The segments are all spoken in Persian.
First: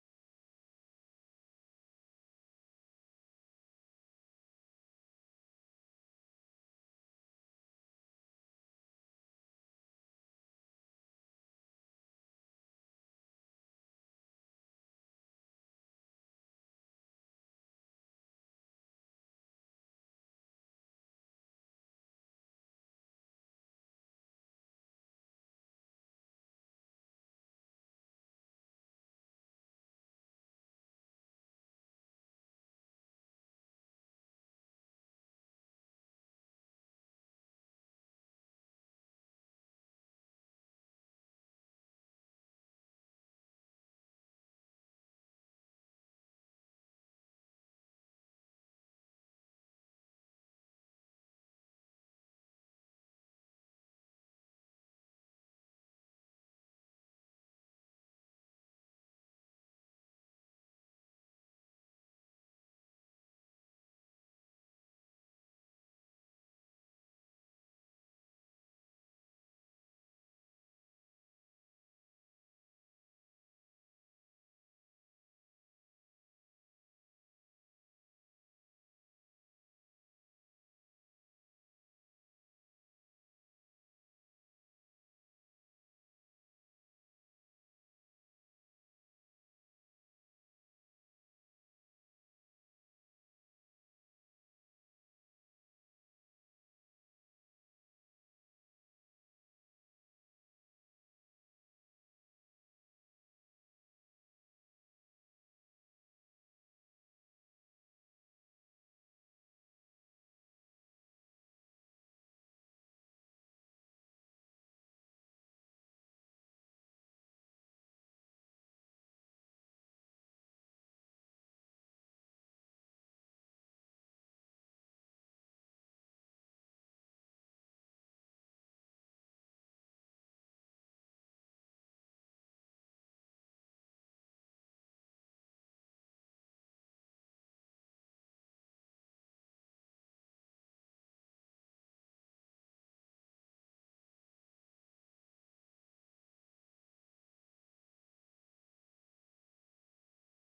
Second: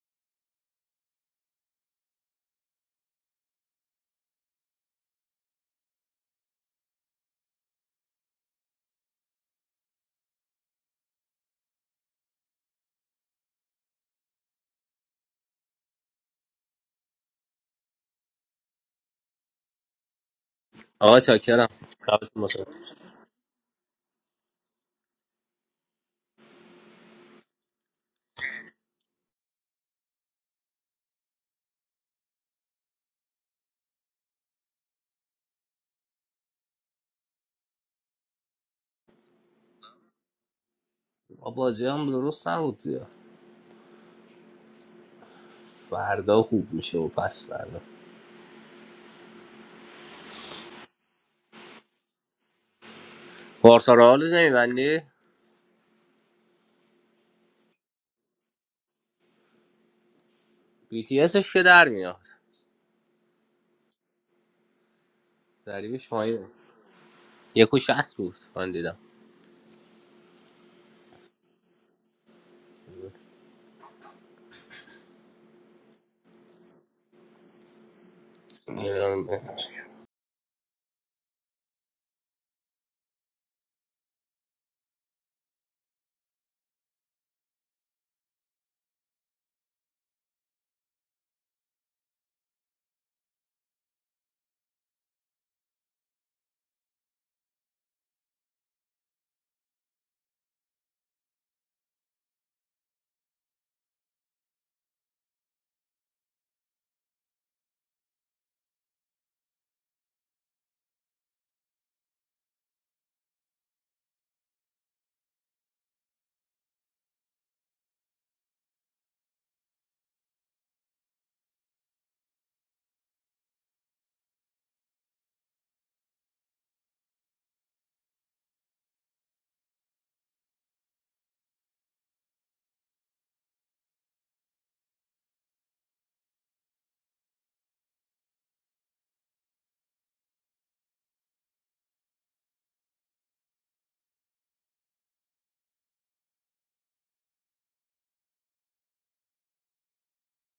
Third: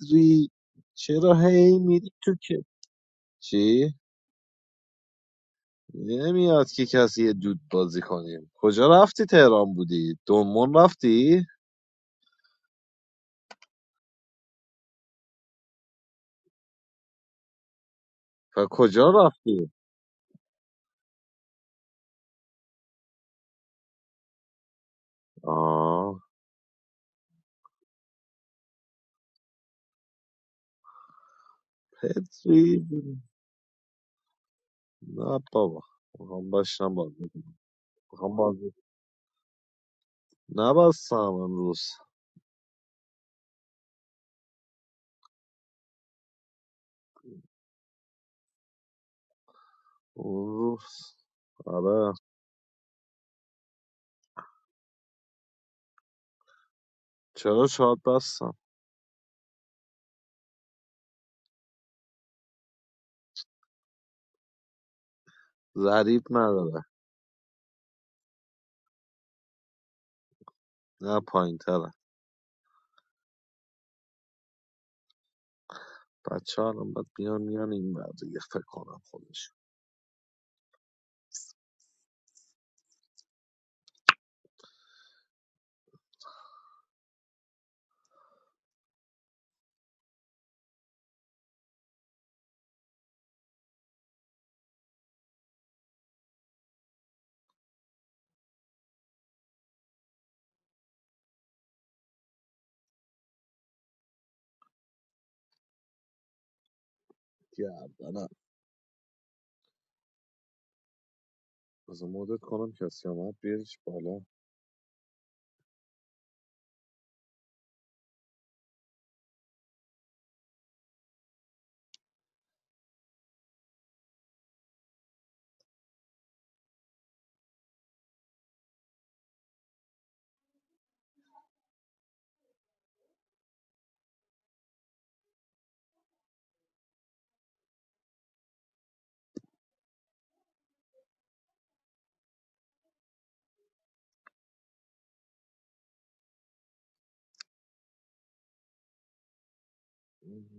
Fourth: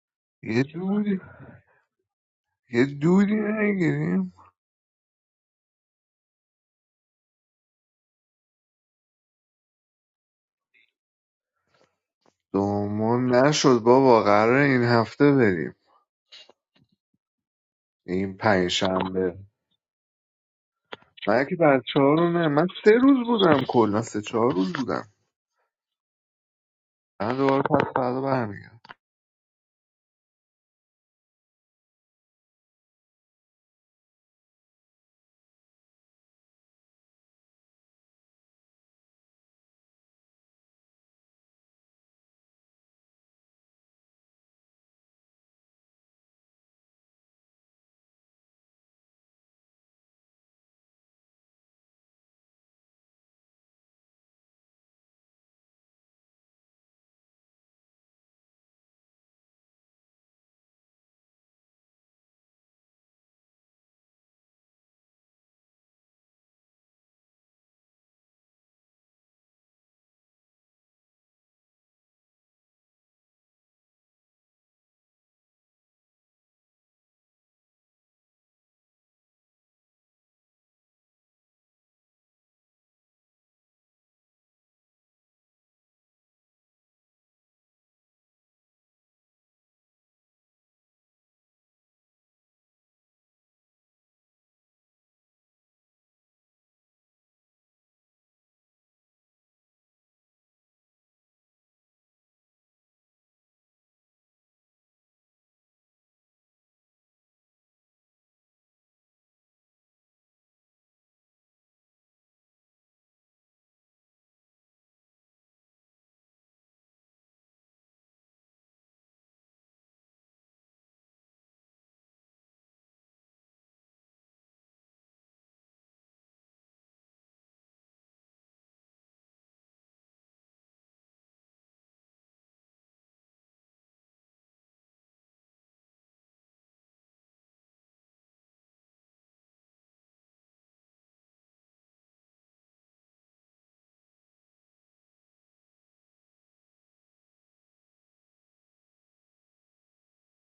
ری یه دوری چرا هی میری تو که یه دوری چی؟ نگیریم نمیاد که کسی یه دود بازی کنیم کجا رفتی تهران بودی؟ دومون رفتی؟ دومون نشد بابا قراره این هفته بریم این و کجا پنجشنبه. شنبه رفتی؟ آقا من که چاکرم بچه ها رو شبتون نه بخیر من سه روز بودم کلا سه چهار روز بودم آه من دوباره پس فردا برمیگردم پتری نه بابا میخوام باشم بازی کنم. میخوام بازی نبستم آقا امروز بازی هم درست نبود دیگه. فردا خوب میشه و پس فردا اون روز آره بارسا رو حال نمیبندی؟ چرا شاد بستم بی تی اسش که در میاد ضریب ضریب شمایی نداره یک و شست بود من دیدم نه پایین تره بچه ها الان باید بیان میان این بر دیگه فکر کنم خودش بذار مدت کنم کسی آمد بیارش بالا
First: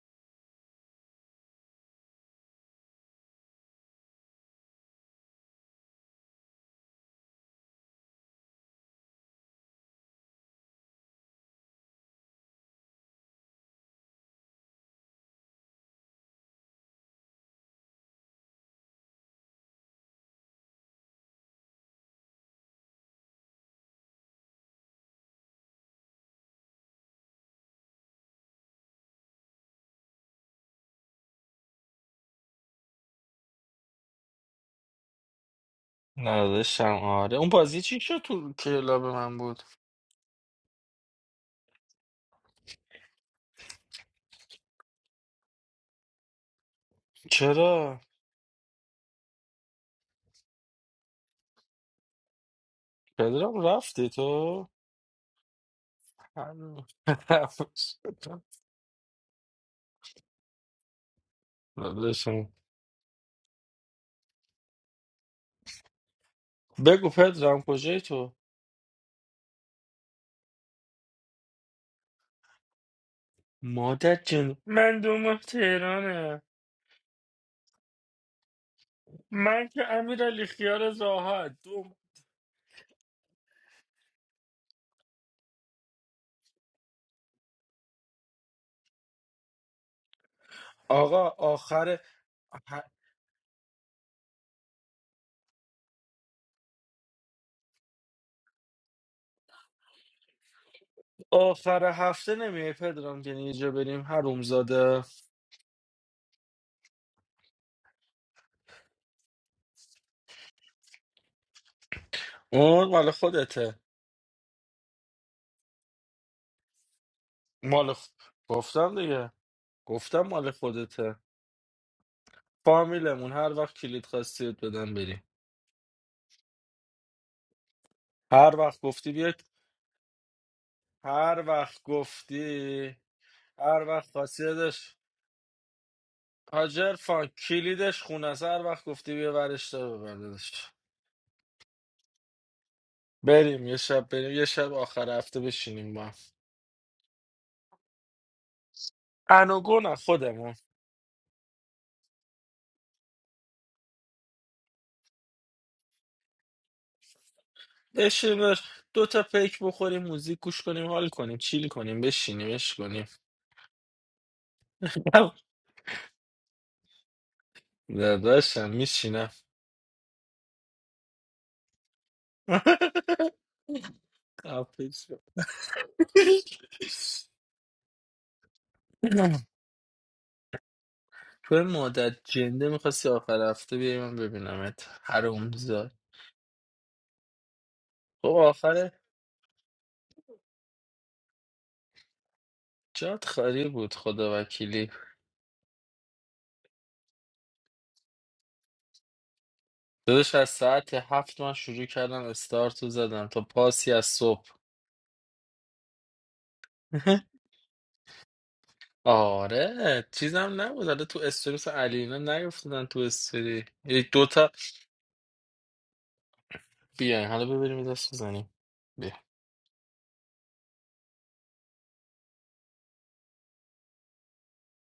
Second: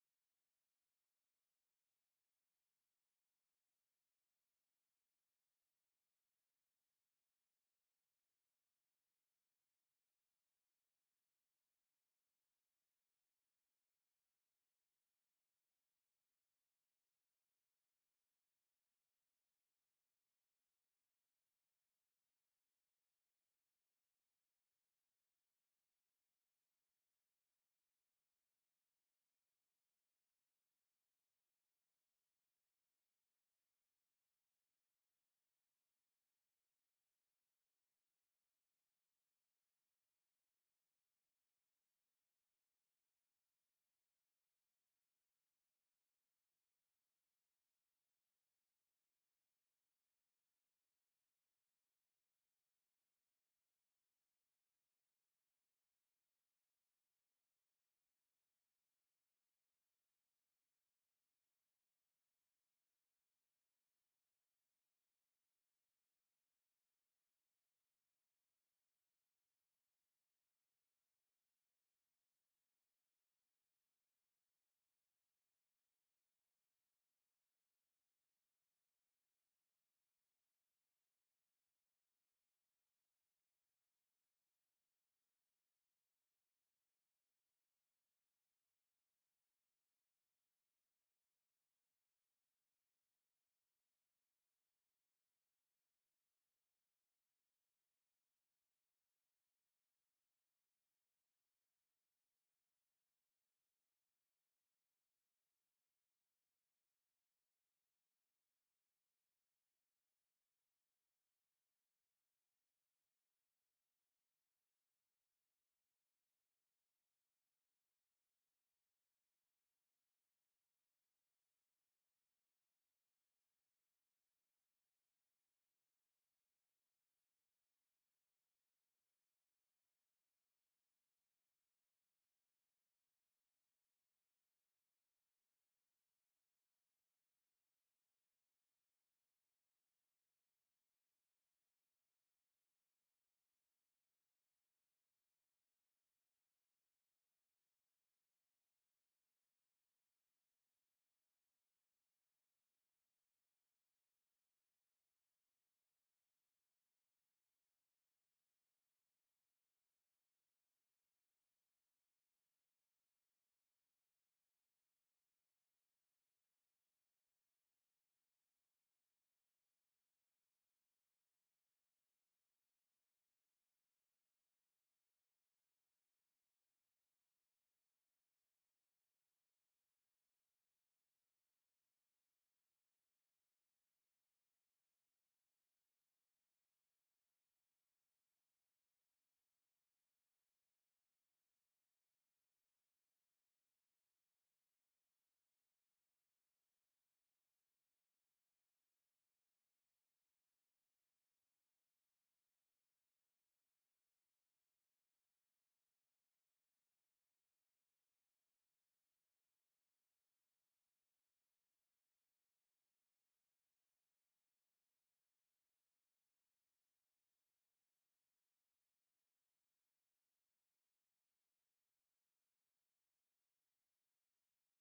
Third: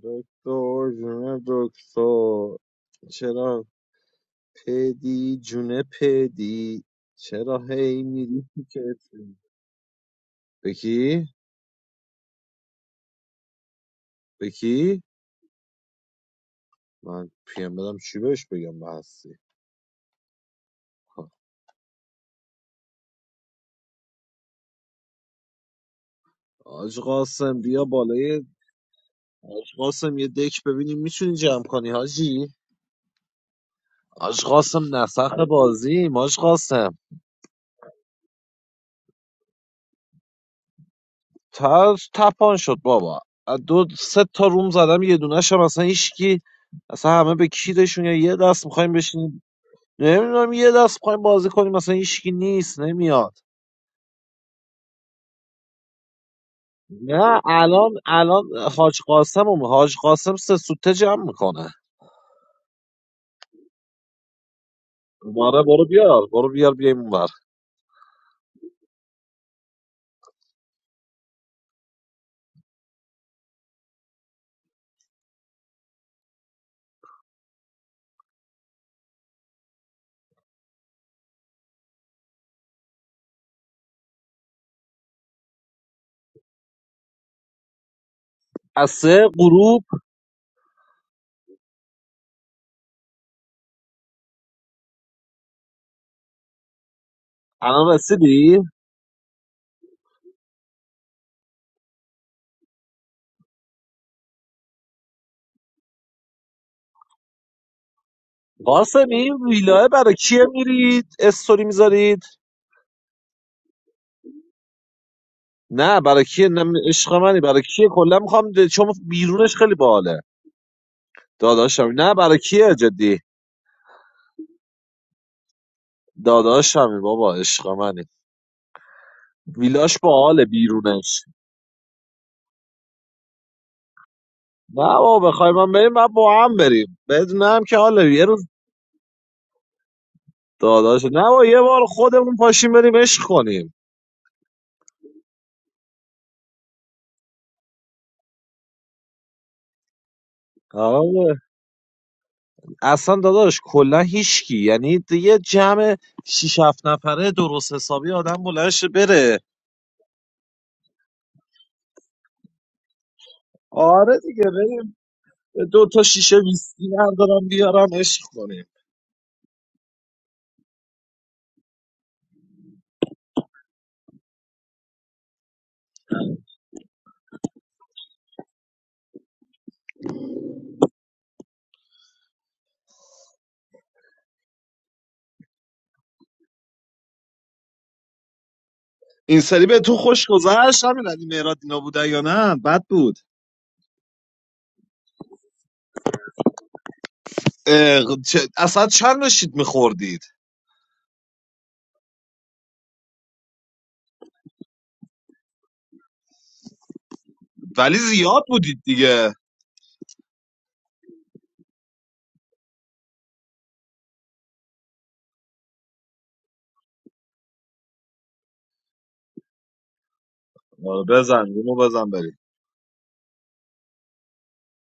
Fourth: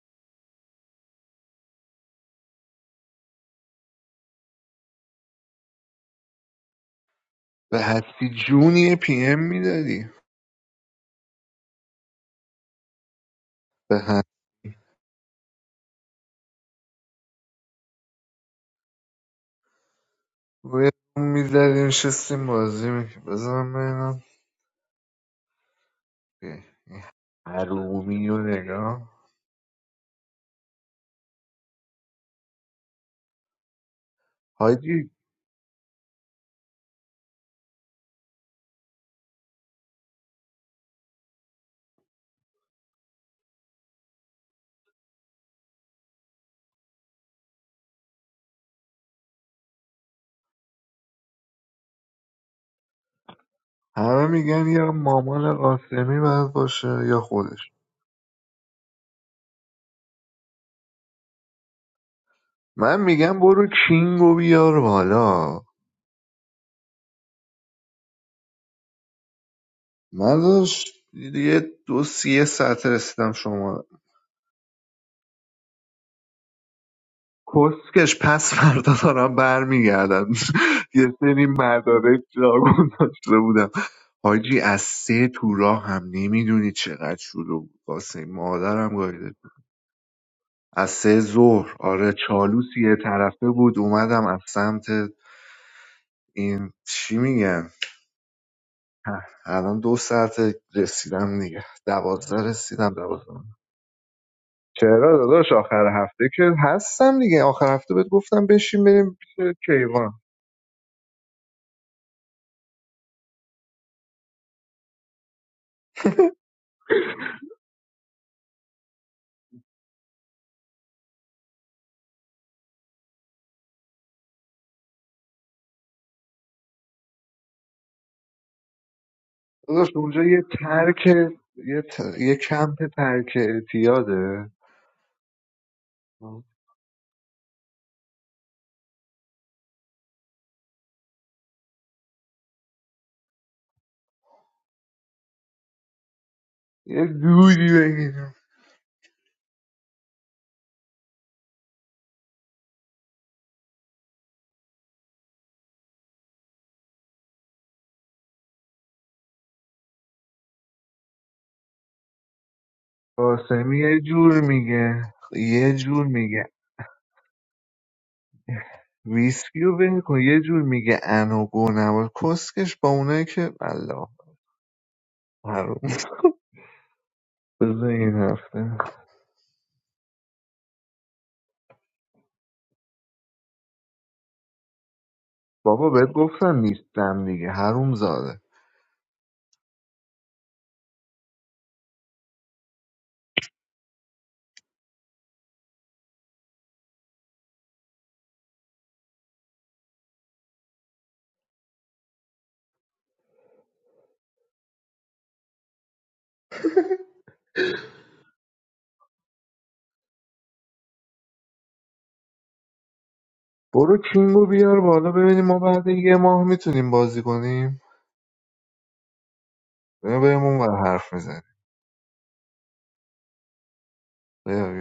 دکتر جونه دکتر چرا پدی جونه پدی چرا به هی هستی میری تو جونی یه پی کتری ام میدادی بکی به هستی بکی من پیم بدم چی بهش بگم به هستی روی میزدیم شستیم بازی میکنیم بزنم ببینم که حاج قاسم بیا حرومی و بالای نگاه حاج قاسم یه دک ببینیم میتونی جمع کنی حاجی حاج قاسم حاجی نسخ بازیم حاج قاسم نداشتم آره اون بازی چی شد تو کلاب من بود تاز تپان شد بابا از دو سه تا روم زدم یه دونه‌ش هم اصلا هیچکی اصلا همه به چرا کیرشون یا یه دست میخوایم بشینیم نمیدونم یه دست میخوایم بازی کنیم مثلا هیچکی نیست نمیاد پدرام رفتی همه میگن تو یا مامان قاسمی باید باشه یا نه خودش الان الان حاج قاسم هم. حاج قاسم سه سوته جمع میکنه نداشتم من میگم برو کینگو بیار بالا ماره برو بیار برو بیار بیایم بگو اونور پدرام کجای تو من داشت یه دو سی یه ساعت رسیدم شما مادر جن من دوم تهرانه کسکش پس فردا دارم من که برمیگردم امیر علی خیار یه سری راحت دوم مدارک جاگون داشته بودم حاجی از سه تو راه هم نمیدونی چقدر شلوغ بود واسه از مادرم گایده سه بود. غروب از سه آقا ظهر آخر آره چالوس ه- یه طرفه بود اومدم از سمت این چی میگن الان رسیدی ه، الان دو ساعت رسیدم دیگه آخر هفته دوازده نمیای رسیدم پدرام که دوازده اینجا بریم هروم زاده چرا داداش آخر هفته که هستم دیگه آخر هفته بهت گفتم بشین قاسم بریم پیش ویلاه کیوان برای کیه میرید استوری میذارید اون مال خودته نه برای کیه نه عشق منی برای کیه مال خ- کلا میخوام د- چون گفتم دیگه بیرونش خیلی باحاله گفتم مال خودته داداشم نه برای کیه جدی فامیلمون هر وقت کلید خواستید بدن بریم داداشمی بابا عشق منی هر وقت گفتی بیاد داداش ویلاش اونجا یه باحاله ترک بیرونش هر یه, وقت ت- یه گفتی کمپ ترک هر وقت خواستی اعتیاده نه داشت بابا بخوای من بریم من با هم حاجر بریم فان بدونم که کلیدش حالا یه خونه است روز هر وقت گفتی بیا ورش دار ببر داداش. داداش نه بابا یه بار خودمون پاشیم بریم عشق بریم کنیم یه شب بریم یه شب آخر هفته بشینیم با هم یه جوری بگیرم انوگو نه خودمون اصلا داداش کلا هیچکی یعنی یه جمع 6 7 نفره درست حسابی بشینیم آدم داداش. بلند شه دو تا بره پیک بخوریم موزیک گوش کنیم حال کنیم چیل کنیم بشینیم اش کنیم قاسمی یه آره جور دیگه بریم میگه یه دو تا جور شیشه میگه ویسکی بردارم بیارم عشق کنیم داداشم میشینم ویسکی رو ول کن یه جور میگه انو گو نباش کسکش با اونایی که الله خفه شو. حروم بذار این هفته تو این مدت جنده میخواستی آخر هفته بیای من ببینمت حروم بابا زاد بهت گفتم نیستم دیگه حروم خب آخر این سری به تو خوش گذشت همین علی مهراد اینا بوده یا نه بد بود جات خالی بود خدا وکیلی اه، چه- اصلا چند نشید میخوردید داداش از ساعت هفت من شروع کردم استارتو زدم تا پاسی از صبح ولی زیاد بودید دیگه آره چیزم نبود حالا تو استوری مثل علی اینا نیفتادن تو استوری برو یک کینگو دوتا بیار بالا ببینیم ما بعد یه ماه میتونیم بازی بیاین حالا ببریم کنیم یه دست بزنیم بیا. بیا بریم اون ور آره، حرف میزنیم بزن اینو بزن بریم بیا بیا